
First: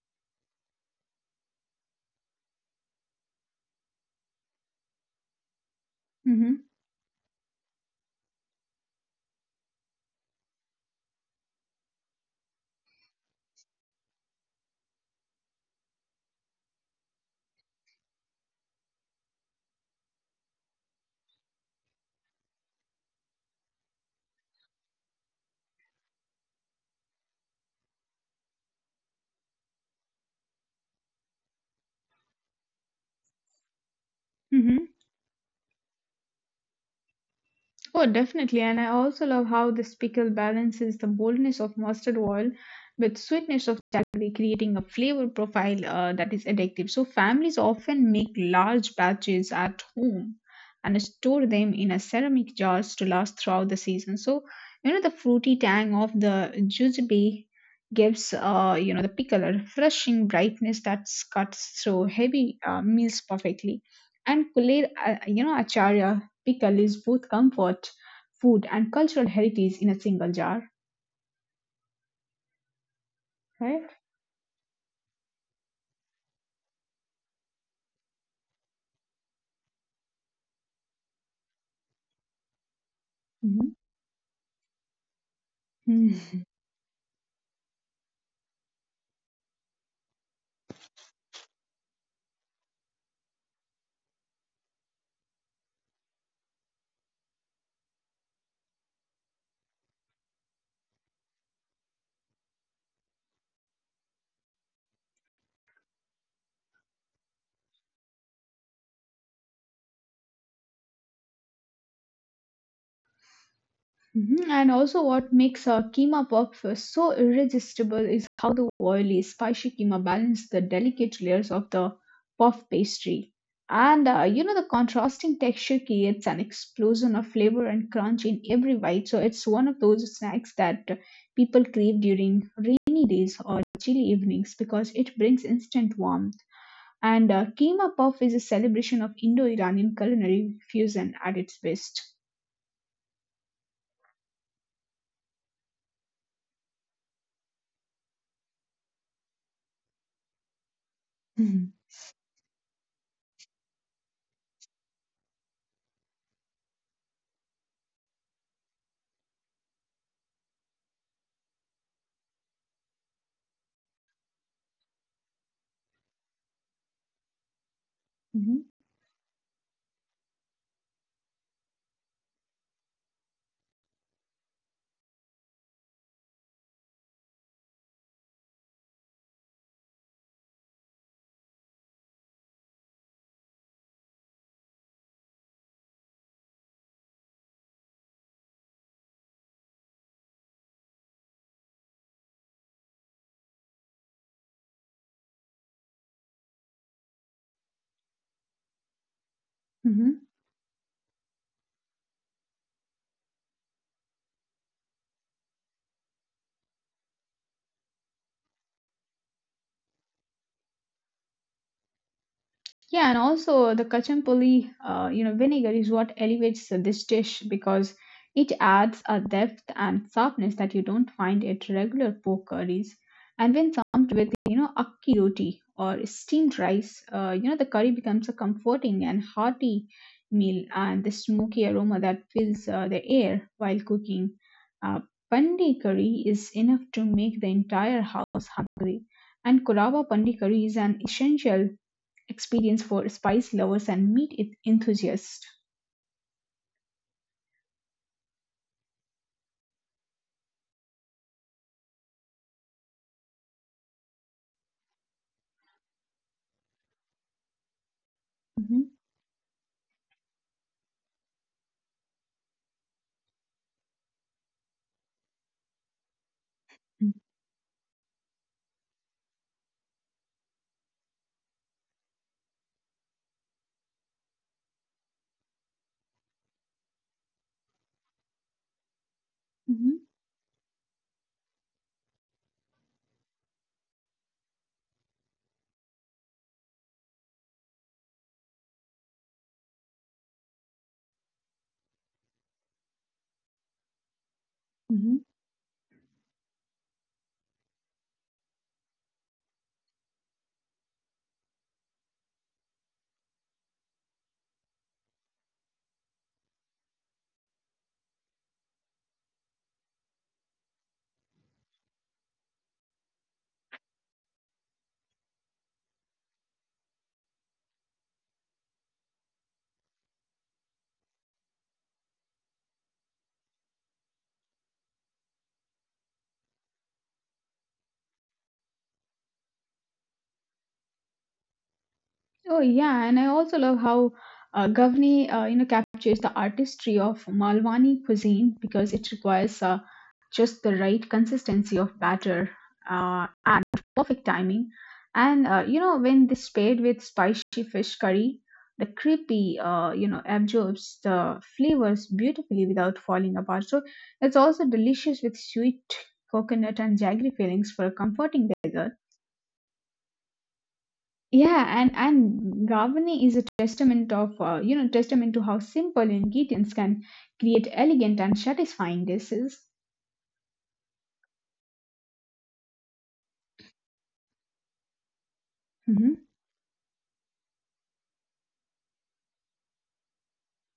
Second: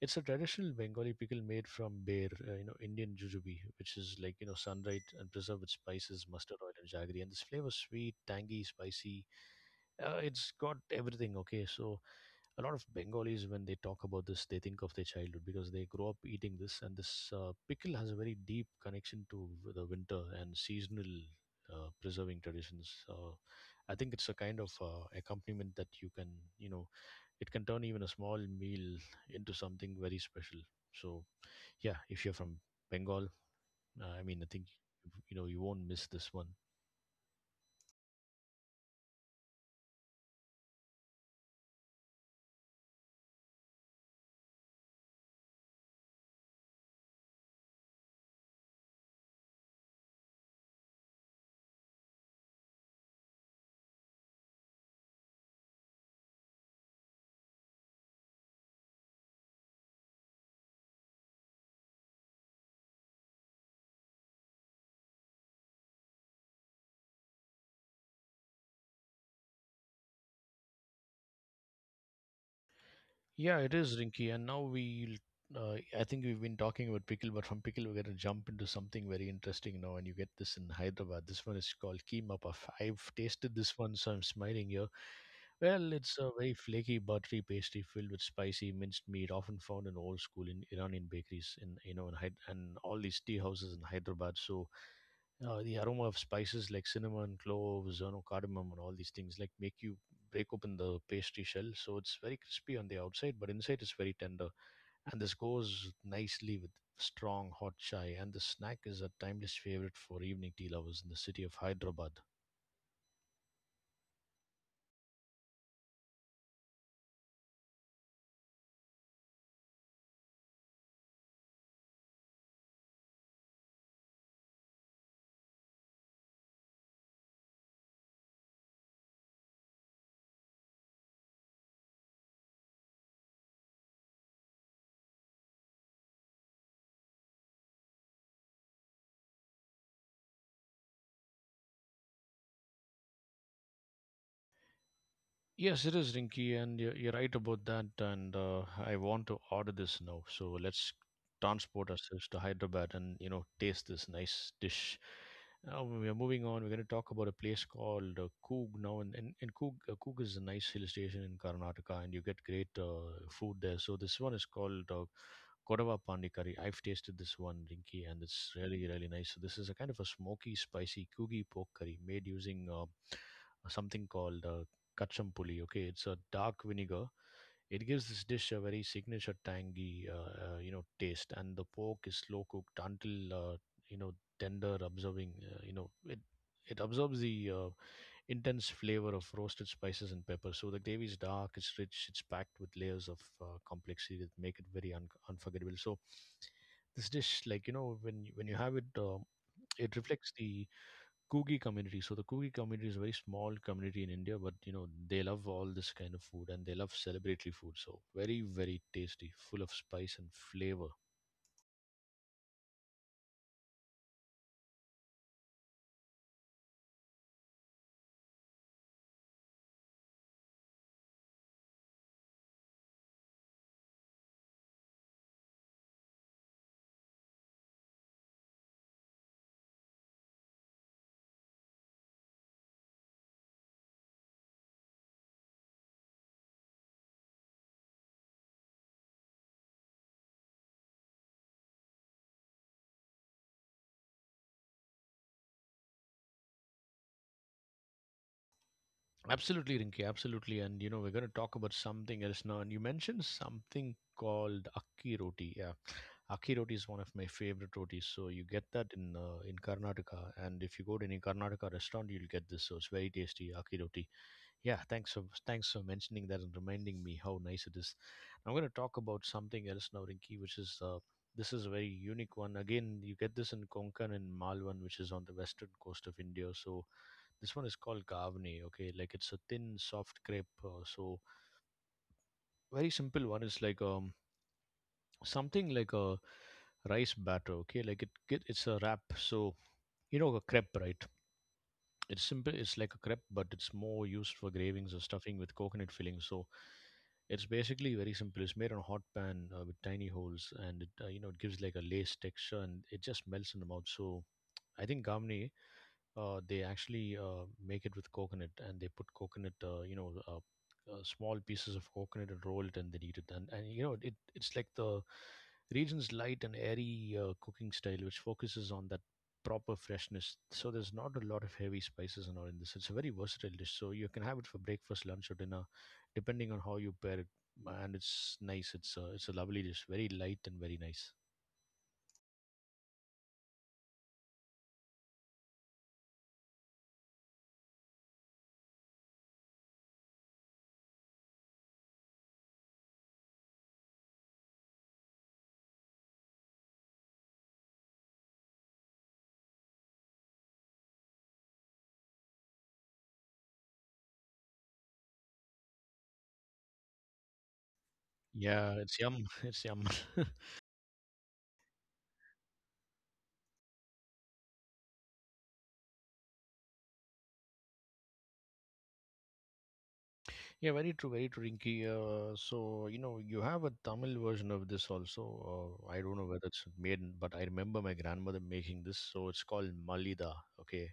Speaker 2: it's a traditional Bengali pickle made from bear, Indian jujube, which is like, sun-dried and preserved with spices, mustard
Speaker 1: hmm
Speaker 2: oil, and jaggery. And this flavor is sweet, tangy, spicy. It's got everything, okay? So a lot of Bengalis, when they talk about this, they think of their childhood because they grow up eating this. And this pickle has a very deep connection to the winter and seasonal preserving traditions. I think it's a kind of accompaniment that you can, you know, it can turn even a small meal into something very special. So, yeah, if you're from Bengal, I mean, I think,
Speaker 1: hmm
Speaker 2: you won't miss this one.
Speaker 1: Oh, definitely. And I also love how this pickle balances the boldness of mustard oil with sweetness of jaggery, creating a flavor profile that is addictive. So families often make large batches at home and store them in a ceramic jars to last throughout the season. So, the fruity tang of the jujube gives, the pickle a refreshing brightness that cuts through heavy meals perfectly. And Kulir, acharya pickle is both comfort food and cultural heritage in a single jar,
Speaker 2: Yeah, it is,
Speaker 1: right?
Speaker 2: Rinky. And now I think we've been talking about pickle, but from pickle, we're going to jump into something very interesting now. And you get this in Hyderabad. This one is called keema puff. I've tasted
Speaker 1: Mhm.
Speaker 2: this one, so I'm smiling here. Well, it's a
Speaker 1: Mhm.
Speaker 2: very flaky, buttery pastry filled with spicy minced meat, often found in old school in Iranian bakeries in you know in Hyd- and all these tea houses in Hyderabad. So the aroma of spices like cinnamon, cloves, cardamom, and all these things like make you break open the pastry shell. So it's very crispy on the outside, but inside it's very tender. And this goes nicely with strong hot chai. And the snack is a timeless favorite for evening tea lovers in the city of Hyderabad.
Speaker 1: Mhm. And also, what makes a keema puff so irresistible is how the oily, spicy keema balance the delicate layers of the puff pastry. And the contrasting texture creates an explosion of flavor and crunch in every bite. So, it's one of those snacks that people crave during rainy days or chilly evenings because it brings instant warmth. And keema puff is a celebration of Indo-Iranian culinary fusion at its best.
Speaker 2: Yes, it is, Rinky, and you're right about that. And I want to order this now. So let's
Speaker 1: Mm-hmm.
Speaker 2: transport ourselves to Hyderabad and taste this nice dish. Now we are moving on. We're going to talk about a place called Coog now, and Coog is a nice hill station in Karnataka, and you get great food there. So this one is called Kodava Pandi curry. I've tasted this one, Rinky, and it's really really nice. So this is a kind of a smoky, spicy Coogie pork curry made using something called kachampuli. Okay, it's a dark vinegar. It gives this dish a very signature tangy, taste. And the pork is slow cooked until you know tender, absorbing. It absorbs the intense flavor of roasted spices and pepper. So the gravy is dark, it's rich, it's packed with layers of complexity that make it very unforgettable. So this dish, like when you have it, it
Speaker 1: hmm
Speaker 2: reflects the Kugi community. So the Kugi community is a very small community in India, but they love all this kind of food and they love celebratory food. So very very tasty, full of spice and flavor.
Speaker 1: Yeah, and also the kachampoli, vinegar is what elevates this dish because it adds a depth and softness that you don't find at regular pork curries. And when served with, akki roti or steamed rice, the curry becomes a comforting and hearty meal, and the smoky aroma that fills the air while cooking. Uh, Pandi curry is enough to make the entire house hungry. And Kurava Pandi curry is an essential experience for spice lovers and meat enthusiasts.
Speaker 2: Absolutely, Rinki. Absolutely, and we're going to talk about something else now. And you mentioned something called akki roti. Yeah, akki roti is one of my favorite rotis. So you get that
Speaker 1: Mhm,
Speaker 2: in Karnataka, and if you go to any Karnataka restaurant, you'll get this. So it's very tasty akki roti. Yeah, thanks for mentioning that and reminding me
Speaker 1: mm,
Speaker 2: how nice it is. I'm going to talk about something else now, Rinki, which is this is a very unique one. Again, you get this in Konkan and Malwan, which is on the western coast of India. So this one is called kavni. Okay, like it's a thin,
Speaker 1: mhm,
Speaker 2: soft crepe. So very simple one is like something like a rice batter. Okay, like it's a wrap. So a crepe, right? It's simple. It's like a crepe, but it's more used for gravings or stuffing
Speaker 1: mhm.
Speaker 2: with coconut filling. So it's basically very simple. It's made on a hot pan with tiny holes, and it it gives like a lace texture, and it just melts in the mouth. So I think Gamni, they actually make it with coconut, and they put coconut small pieces of coconut and roll it and they eat it, and it's like the region's light and airy cooking style, which focuses on that proper freshness. So there's not a lot of heavy spices and all in this. It's a very versatile dish, so you can have it for breakfast, lunch, or dinner, depending on how you pair it. And it's nice. It's a lovely dish, very light and very nice.
Speaker 1: Oh yeah, and I also love how Gavni, captures the artistry of Malwani cuisine because it requires just the right consistency of batter and perfect timing. And when this paired with spicy fish curry, the creepy, absorbs the flavors beautifully without falling apart. So it's also delicious with sweet coconut and jaggery fillings for a
Speaker 2: Yeah,
Speaker 1: comforting
Speaker 2: it's
Speaker 1: dessert.
Speaker 2: yum. It's yum.
Speaker 1: Yeah, and Gavani is a testament of you know testament to how simple ingredients can create elegant and satisfying dishes.
Speaker 2: Yeah, very true, Rinky. So, you have a Tamil version of this also. I don't know
Speaker 1: hmm
Speaker 2: whether it's made, but I remember my grandmother making this. So it's called Malida. Okay.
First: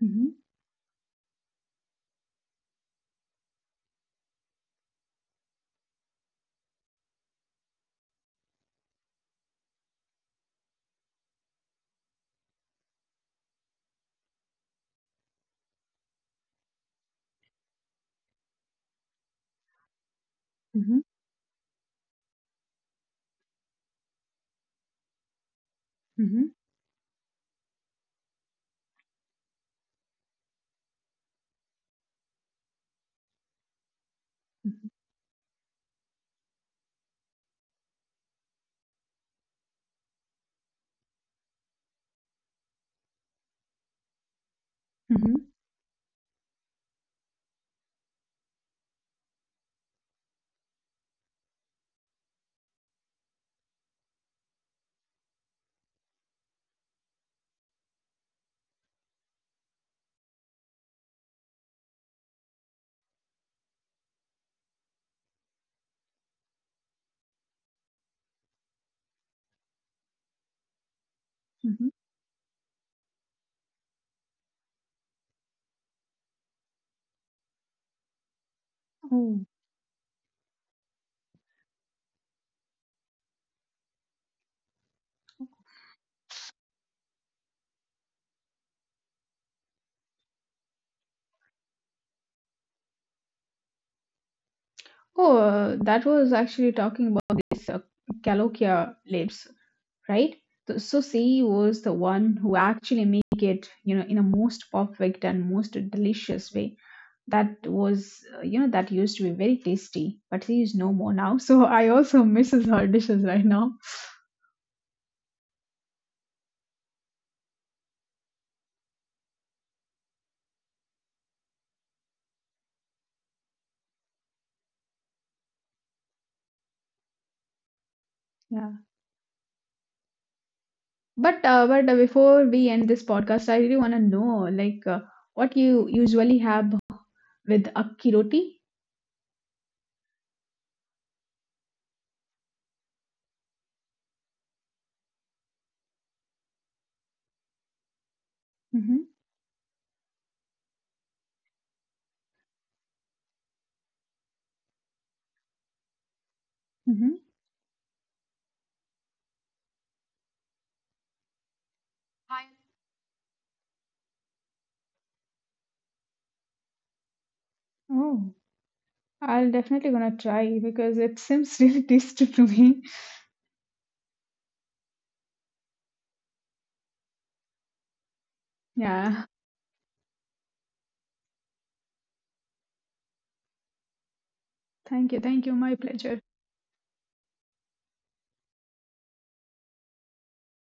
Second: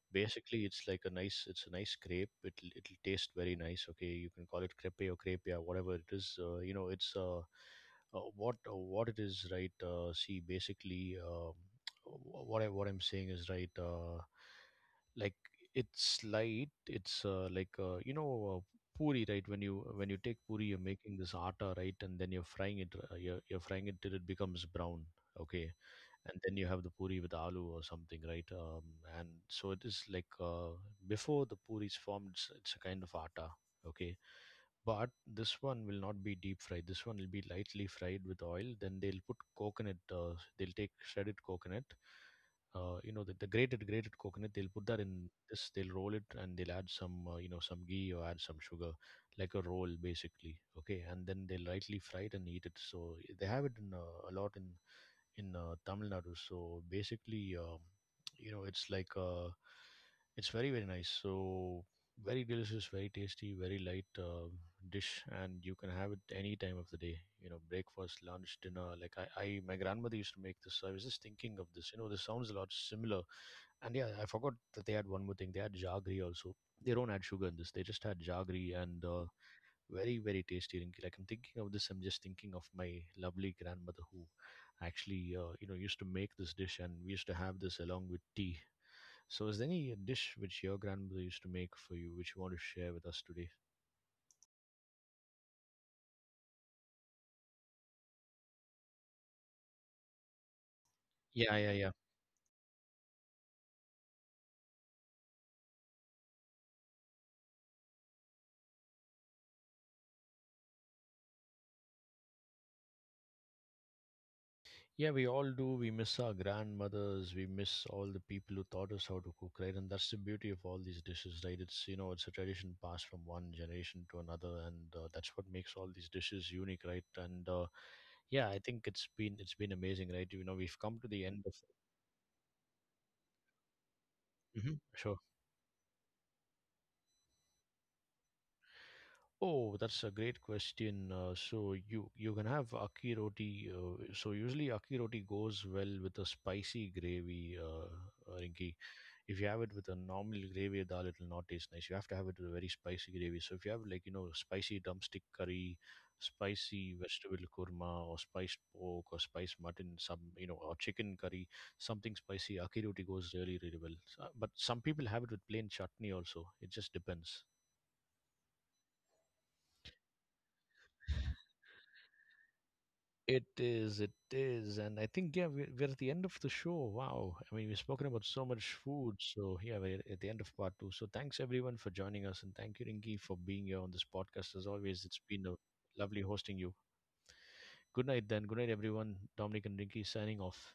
Speaker 1: hmm
Speaker 2: Basically, it's a nice crepe. It'll taste very nice. Okay. You can call it crepe or crepia, whatever it is. It's what it is, right? See, basically, what I'm saying is right. Like it's light. It's like puri, right? When you take puri, you're
Speaker 1: hmm
Speaker 2: making this atta, right? And then you're frying it. You're frying it till it becomes brown. Okay, and
Speaker 1: hmm
Speaker 2: then you have the puri with aloo or something, right? And so it is like before the puri is formed, it's a kind of atta, okay? But this one will not be deep fried. This one will be lightly fried with oil. Then they'll put coconut. They'll take shredded coconut. The grated coconut. They'll put that in
Speaker 1: Mhm,
Speaker 2: this. They'll roll it, and they'll add some some ghee, or add some sugar, like a roll basically. Okay, and then they'll lightly fry it and eat it. So they have it in a lot in Tamil Nadu. So basically, it's like it's very very nice. So very delicious, very tasty, very light dish, and you can have it any time of the day. Breakfast, lunch, dinner. Like my grandmother used to make this. So I was just thinking of this.
Speaker 1: mhm.
Speaker 2: This sounds a lot similar. And yeah, I forgot that they had one more thing. They had jaggery also. They don't add sugar in this. They just had jaggery, and
Speaker 1: Oh,
Speaker 2: very very tasty, Rinky. Like, I'm thinking of this. I'm just thinking of my lovely grandmother who actually used to make this dish, and we used to have this along with tea. So is there any dish which your grandmother used to make for you, which you want to share with us today?
Speaker 1: oh, that was actually talking about this Caolocia lips, right? So, she
Speaker 2: Yeah, yeah,
Speaker 1: was
Speaker 2: yeah.
Speaker 1: the one who actually make it, you know, in a most perfect and most delicious way. That was, that used to be very tasty, but she is no more now. So I also misses her dishes right now.
Speaker 2: Yeah, we all do. We miss our grandmothers. We miss all the people who taught us how to cook, right? And that's the beauty of all these dishes, right? It's you know it's a tradition passed from one generation to another. And that's what makes all these dishes unique right and yeah, I
Speaker 1: Yeah,
Speaker 2: think it's been amazing, right? We've come to the
Speaker 1: but
Speaker 2: end of.
Speaker 1: uh, but uh, before we end this podcast, I really want to know,
Speaker 2: Mhm.
Speaker 1: like,
Speaker 2: Sure.
Speaker 1: what you usually have with akki roti.
Speaker 2: Oh, that's a great question. So you can have aki roti. So usually aki roti goes well with a spicy gravy, Rinki.
Speaker 1: Mm-hmm,
Speaker 2: If you have it with a normal gravy, dal, it will not taste nice. You have to have it with a very spicy gravy. So if you have like spicy drumstick curry, spicy
Speaker 1: mm-hmm.
Speaker 2: vegetable korma, or spiced pork, or spiced mutton, some or chicken curry, something spicy, akiroti goes really really well. But some people have it with plain chutney also. It just depends.
Speaker 1: Oh. I'll definitely gonna try because it seems really tasty to me.
Speaker 2: It is, and I think yeah, we're at the end of the show. Wow, I mean, we've spoken about so much food,
Speaker 1: Yeah.
Speaker 2: so yeah, we're at the end of part two. So thanks everyone for joining us, and thank you, Rinki, for being here on this podcast. As always,
Speaker 1: Thank you.
Speaker 2: it's
Speaker 1: Thank
Speaker 2: been
Speaker 1: you.
Speaker 2: a
Speaker 1: My pleasure.
Speaker 2: lovely hosting you. Good night, then. Good night, everyone. Dominic and Rinki signing off.